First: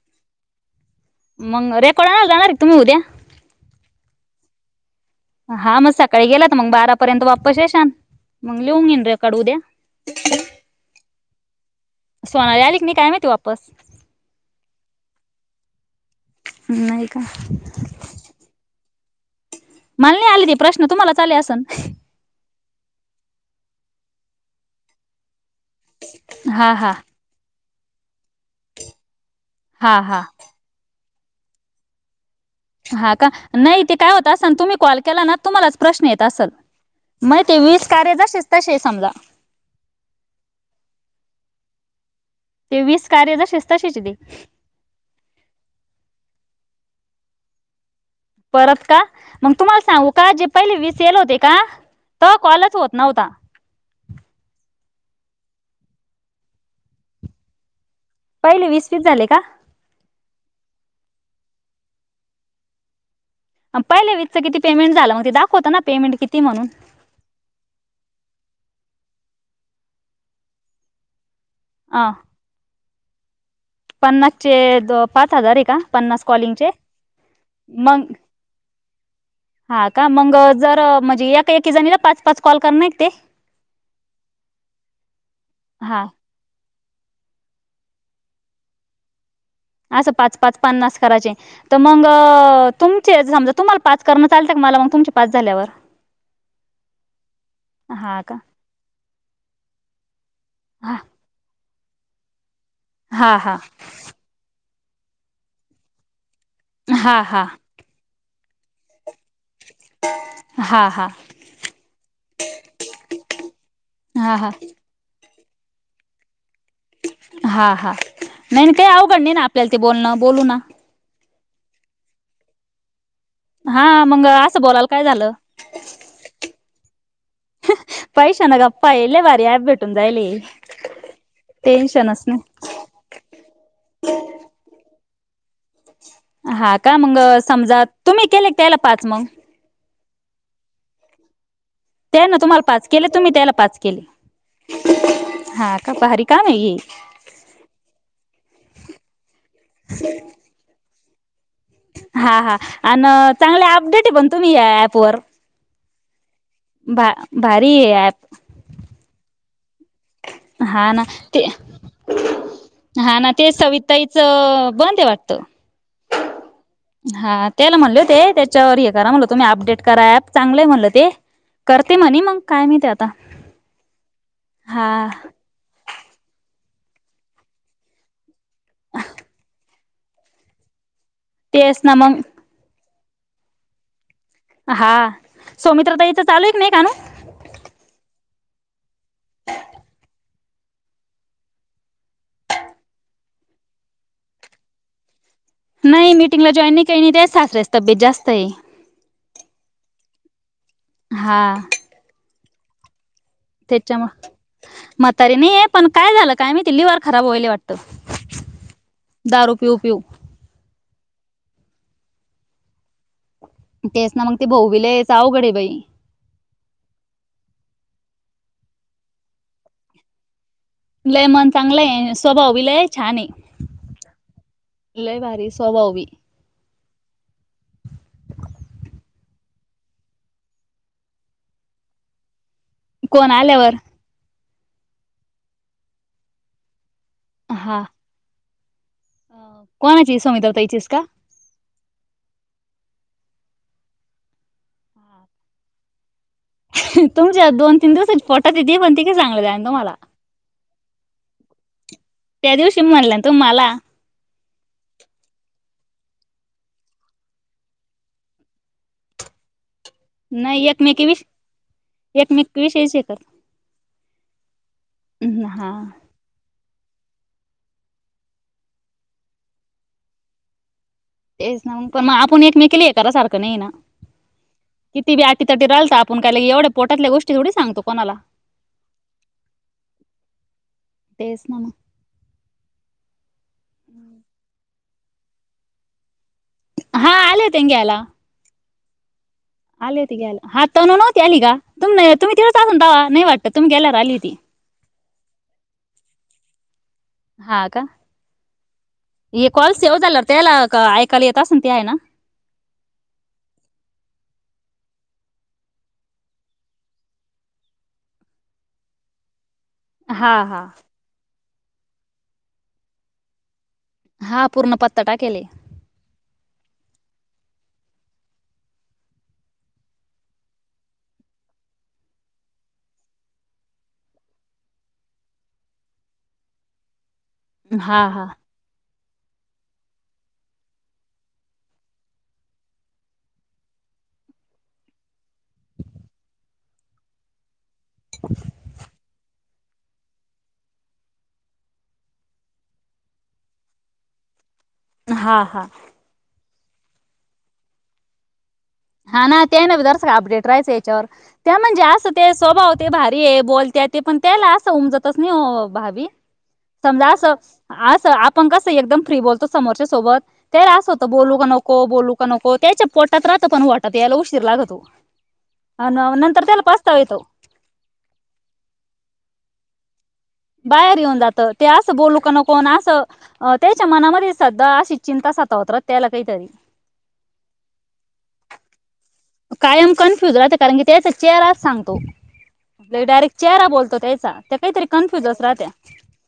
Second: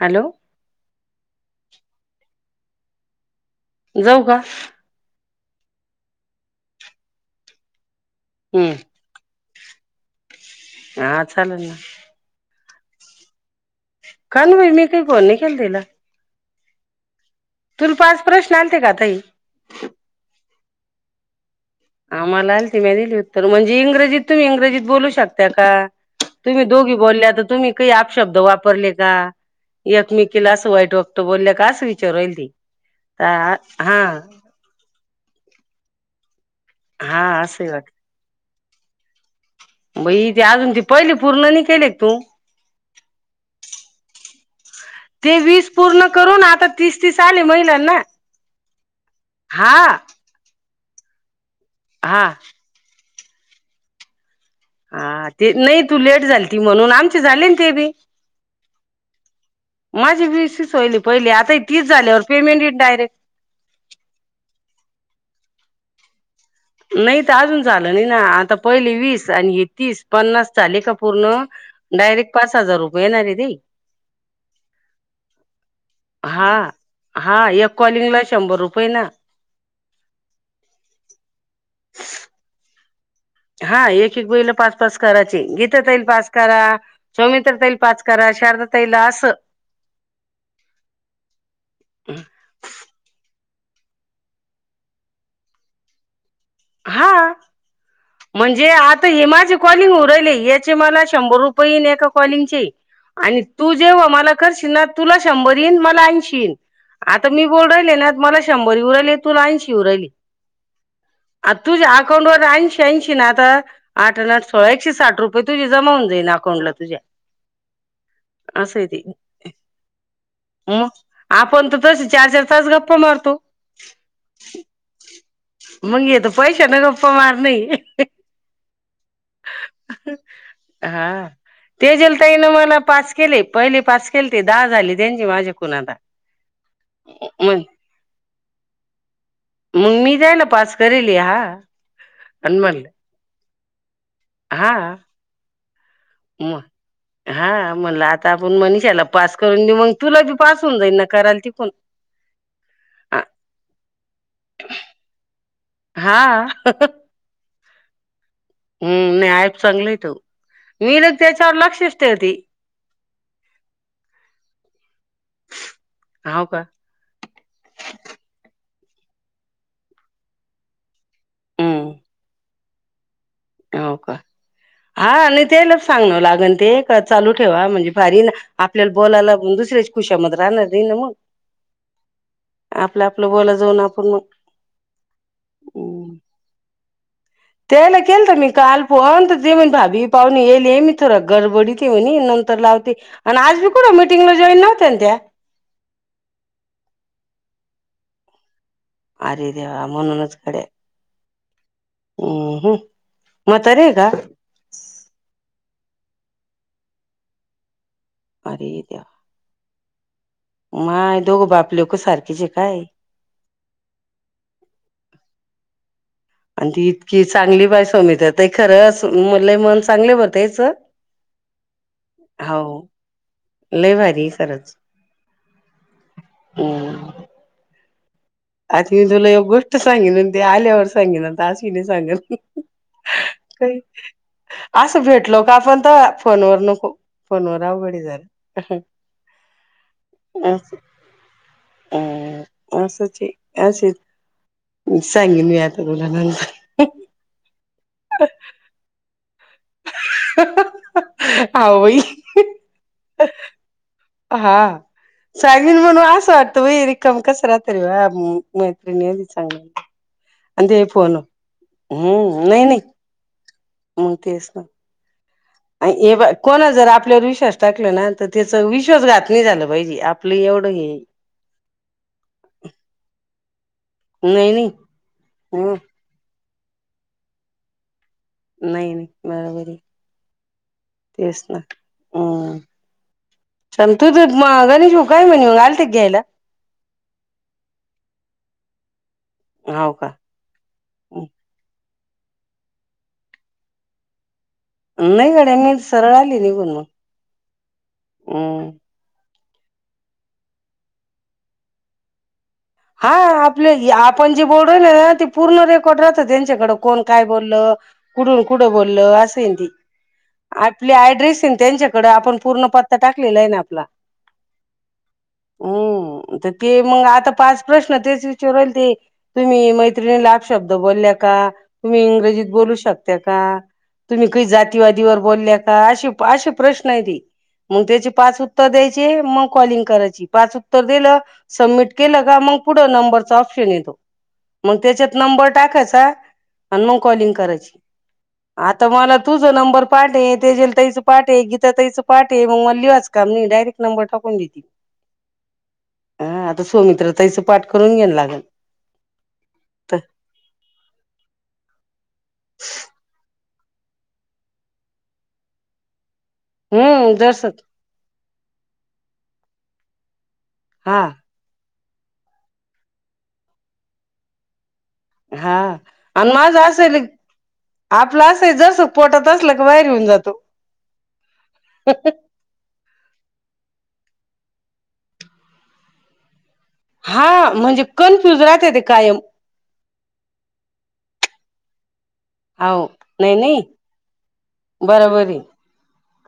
Hello. मग [unintelligible] जाणार तुम्ही उद्या. जाऊ का? हा मग सकाळी गेला तर मग बारा पर्यंत वापस येशान. मंग हम्म लिहून घीन रेकॉर्ड उद्या. [unintelligible] हा चालेल ना. सोनाली आली. [unintelligible] काय माहिती वापस. काण बाई मी काही फोन नाही केल तिल. नाही का. तुला पाच प्रश्न आलते का ताई. माल नाही आलते. प्रश्न तुम्हालाच आले असन. आम्हा ला आल त दिली उत्तर म्हणजे इंग्रजी तुम्हीं इंग्रजीत बोलू शकता. त्याका तुम्ही हा हा दोघी बोलले आता तुम्ही [unintelligible] शब्द वापरले का हा हा एकमेकिला अस वाईट तो बोलल्या काच विचारु राहील ती हा का नाही ते हा काय होत असन तुम्ही कॉल केला ना तुम्हालाच प्रश्न येत असेल. हा माहिती असंही वीस कार्य जशीच तसे समजा. बई ते अजून ते पहिले पूर्ण नाही केले का तू? ते वीस कार्य जसेस तसेच ते. ते वीस पूर्ण करून आता तीस तीस आले महिलांना. परत का मग हा तुम्हाला सांगू का जे पहिले वीस येयले होते. का हा तवा कॉलच होत नव्हता हा ते नाही तू लेट झालती म्हणून आमचे झालेना ते बी. पहिले वीस वीस झाले का? चली पहिले आता तीस झाल्यावर पेमेंट डायरेक्ट पहिले वीस चं किती पेमेंट झाल मग ते दाखवत ना पेमेंट किती? म्हणून नाही तर अजून झालं नाही ना आता पहिले वीस आणि हे तीस पन्नास झाले का पूर्ण, अ डायरेक्ट पाच हजार रुपये येणार [unintelligible] पन्नासचे पाच हजार आहे का पन्नास हा कॉलिंगचे हा एक मग कॉलिंगला शंभर रुपये ना हा का मग जर म्हणजे एका कीती जणीला पाच पाच कॉल करणारेत ते. हा एक एक बाईला पाच पाच करायचे गीताताई हा पाच करा. सौमित्रा ताई पाच करा शालु ताईल असं. असं पाच पाच पन्नास करायचे तर मग तुमचे समजा तुम्हाला पाच करणं चालतं का मला मग तुमच्या पाच झाल्यावर? हा हा का म्हणजे आ हे माझे कॉलिंग होऊ राहीले. याचे हा मला शंभर रुपये पई एका काॉलिंगचे. हा आणि हा तू जेव्हा मला करशील ना तुला शंभर येईन मला ऐंशीईन. हा आता हा मी बोला [unintelligible] शंभर [unintelligible] हा हा. आ तुझ्या अकाउंटवर ऐंशी ऐंशी ना आता आठ आणि हा आठ हा सोळा एकशे साठ रुप तुझी जमावून जाई ना. हा हा नाही असं आहे काही ते अवघड नाही ना आपल्याला ते बोलणं बोलू ना. मग आपण [unintelligible] चार चार तास गप्पा मार हा मग असं बोलाल काय झालं. मंग येत पैशा न गप्पा मारणे. पैशानं गप्पा आहे लय भारी ॲप भेटून जायले हा ते [unintelligible] टेन्शनच नाही तईन मला पाच केले पहिली पाच केल ते दहा झाली. [unintelligible] कुणाला. हा का मग समजा तुम्ही केले त्यायला पाच मग. मग मी जायला पाच करे [unintelligible] त्या ना तुम्हाला पाच केले तुम्ही त्याला. पाच केले. हा हा का भारी काम आहे म हे हा म्हणलं आता आपण मनिषाला पाच करून देऊ मग तुला बी पाच होन जाईल. कराल ती. पण हा हा अन चांगल अपडेट आहे पण तुम्ही या ऍप वर. हा. भा, भारी हे याप. हम्म नाही. चांगलं तो हा मी ना लग ते त्याच्यावर लक्षच ठेवते हा ना ते सविताईच बंद वाट हो का [unintelligible] हा त्याला म्हणले होते त्याच्यावर येत. करा म्हटलं तुम्ही अपडेट करा ऍप चांगलंय म्हणलं ते. हम्म करते म्ह [unintelligible] काय माहीती आता. हो का. हा आले ते ल [unintelligible] ते चालू ठेवा म्हणजे फारी ना. आपल्याला बोयला दुसरे खुश [unintelligible] तेच ना मंग आपलं आपलं बोला जाऊन आपण हा सौमित्रा मग ताईच चालू आहे एक नाही काणू? त्याला केल तर मी काल पोण जे म्हण भाभी पाहून येले मी थोडं गडबडीती म्हणे नंतर लावते आणि आज मी कुठ मीटिंगला जॉईन नव्हत्या ना त्या? नाही मिटिंगला जॉईन नाही का नाही सासर्याची तब्येत जास्त आहे. अरे देवा म्हणूनच कडे हा ह हं तेच्या मग म्हातारी नाहीयेत पण काय झालं काय मी ते लिवर खराब व्हायले वाटतं. आरे देवा! पीऊ पीऊ माय दोघं बाप लोक सारखीच काय? तेच ना मग ते भाऊ गेले हिचं अवघड आहे बाई. आणि ती इतकी चांगली बाय सोमित्रा ताई ते खरंच म्हलं मन चांगले भर लय मन चांगलंय स्वभाव बी हाव लय छान लय भारी खरंच आहे लय भारी स्वभाव बी. हम्म आता मी तुला एक गोष्ट सांगेन ते आल्यावर सांगेन आता आश्विनी सांगेन. कोण आल्यावर? असं भेटलो का आपण तवा फोनवर नको. फोनवर अवघडे जरा. हम्म अ कोणाची सुमित्रा ताईचीच का? असेच सांगेन मी आता तुला नंतर. तुमच्या दोन तीन दिवसच पोटात ये ते पण ते सांगलं जान हा व बाई त्या दिवशी म्हणलं ना तुम्ही मला हा सांग म्हणून असं वाटतं बाई रिकाम कस राहत्या तरी बाह्या मैत्रिणी मधी चांगल्या आणि नाही ते एकमेकी फोन विषयी एकमेकी विषयी हे करता मंग तेच ना. हा अ ए बाई कोण? जर आपल्यावर विश्वास टाकल ना तर त्याच विश्वासघात नाही झालं पाहिजे आपलं एवढं हे ये. तेच ना पण मग आपण एकमेकीला हे करासारखं नाहीये ना? नाही नाही किती बी हम्म अटीतटीला आलतं आपण काय लगे एवढं का पोटातल्या गोष्ट थोडी सांगतो कोणाला नाही नाही बराबर तेच ना हम्म चल तर ते मा गणेश भाऊ काय म्हणे मग आलते का घ्यायला? हा आले होते ना घ्यायला. हाव आले का होते घ्यायला. हा तनु नव्हती आली का? तुमन तुम्ही तेव्हाच असणं तवा नाही वाटतं तुम्ही गेल्यावर आली होती. नाही गड्या मी सरळ आली निघून म हा का ये कॉल सेव झाल्यावर त्याला ऐकायला येत असन ते हाय ना. हा आपले हे आपण जे बोलय ना ते पूर्ण रेकॉर्ड राहत त्यांच्याकड कोण काय बोलल कुडून कुड बोलल असं ये ते हा हा आपली ऍड्रेस हेन त्यांच्याकडं आपण पूर्ण पत्ता टाकलेला हाय ना आपला हा पूर्ण पत्ता टाकेले. हम्म तर ते मंग आता पाच प्रश्न तेच विचारू राहिले ते तुम्ही मैत्रिणीला अपशब्द बोलल्या का? तुम्ही इंग्रजीत बोलू शकत्या का? तुम्ही काही जातीवादीवर बोलल्या का? असे असे प्रश्न हाय ते मंग हा त्याची हा पाच उत्तर द्याय ते मंग कॉलिंग करायची पाच उत्तर दिलं, समिट केलं का मंग पुढ नंबरचा ऑपशन येतो मग त्याच्यात नंबर टाकायचा अन् मग कॉलिंग कराची. आता मला तूच तुझा नंबर पाठ ये, तेजेल ताईचा पाठ ये, गीता ताईचं पाठ ये, मग मला लिवाच काम नाय डायरेक्ट नंबर टाकून देती. हा हा हा आता सुमित्रा ताईच पाठ करून घ्यायला लागल. हा ना ते हाय न तर जरासं अपडेट राहायचं याच्यावर त्या म्हणजे असं ते स्वभाव ते भारी आहे बोल त्या ते पण त्यायला असं उमजतच नाही ओ भाभी. समजा हम्म असं जरस असं आप पण कसं एकदम फ्री बोलतो समोरच्या सोबत तेला असं हा होतं बोलू का नक को बोलू का नको त्याच्या पोटात रात तो पण वाटत यायला उशीर लागतो. हा आणि आन नंतर माझं त्याला असंय पस्ताव ना येतो आपलं असय जराक पोटात असल [unintelligible] बाहेर होऊन जात बाहेर येऊन जातं ते असं बोलू का नको अन असं अ त्यांच्या मनामध्ये सद्दा अशी चिंता सतावत रहात त्याला काहीतरी हा म्हणजे कन्फ्युज राहतय ते कायम कायम कन्फ्युज राहंत कारण की, त्याचा चेहराच सांगतो. हो लय नाही डायरेक्ट नाही चेहरा बोलतो त्यांचा ते काहीतरी बरोबर आहे कन्फ्युजच राहत्यां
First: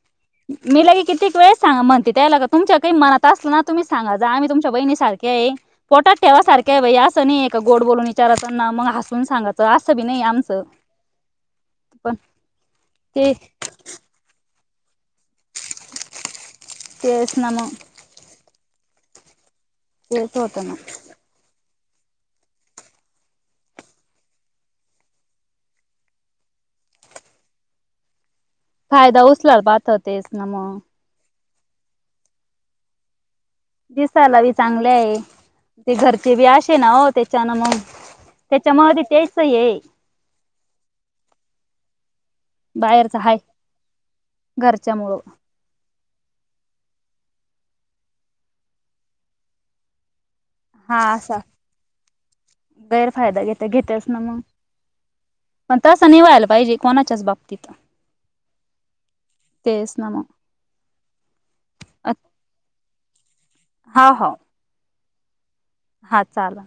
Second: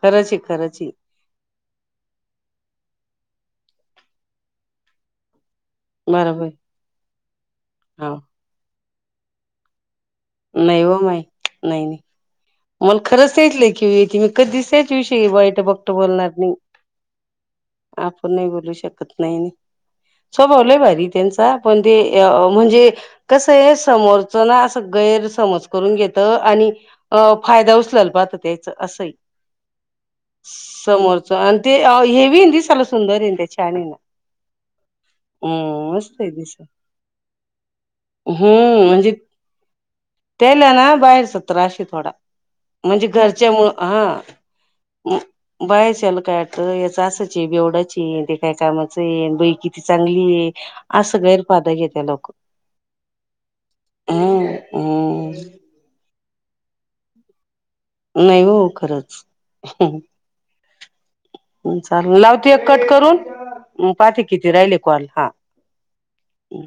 खरंच आहे खरंच मी आहे लई कितीक वेळेस सांगा म्हणते त्यायला का तुमच्या काही मनात असलं ना तुम्ही सांगा जा आम्ही तुमच्या बहिणी सारख्या ये पोटात बरोबर ठेवासारख्या ये बई असं तनी एक का गोड बोलून आहे हो विचारा त्यांना, मग आ - ण सांगतो [unintelligible] नाही हो माई, नाही नाही. पण मला ते खरंच ऐकलंय की मी- दिसे- त्याविषयी वाईट वकटं बोलणार नै तेच ना मग आपण नै बोलू शकत. [unintelligible] नाही तेच स्वभाव होतं ना लई भारीय त्यांचा. पण ते -म्हणजे अ कसं ए? समोरच्याला ना असं गैरसमज करून घेतं आणि- अ फायदा उचलायला पहातो. फायदा उचलायला पाहाता ते तेच ना मग. आन ते हेबी दिसायलाते सुंदरये ना त्याची. दिसायला बी चांगले आहे, ते हम्म मस्त आहे घरचे बी दिस असे आहे ना हो त्याच्यान मग- हम्म त्याच्यामुळे बी म्हणजे तेच ये हे. बघा म्हणजे घरच्यामुळं हा- घरच्यामुळं [unintelligible] कायशल काय? याचं असंच ए बेवडाच आहे, ते काय कामाचंये? न बाई किती चांगली आहे. हा असं असा गैरफायदा घेत्या लोक -गैरफायदा घेता घेत्याच ना मंग, हम्म हम्म पण तस नाई व्हायला पाहिजे. बाहिजे कोणाचाच बाप- नाही हो खरच. तेच ना मग चाल लावतेये कट करून? हा पाहाते हा किती राहिले कॉल? हा हा चाल.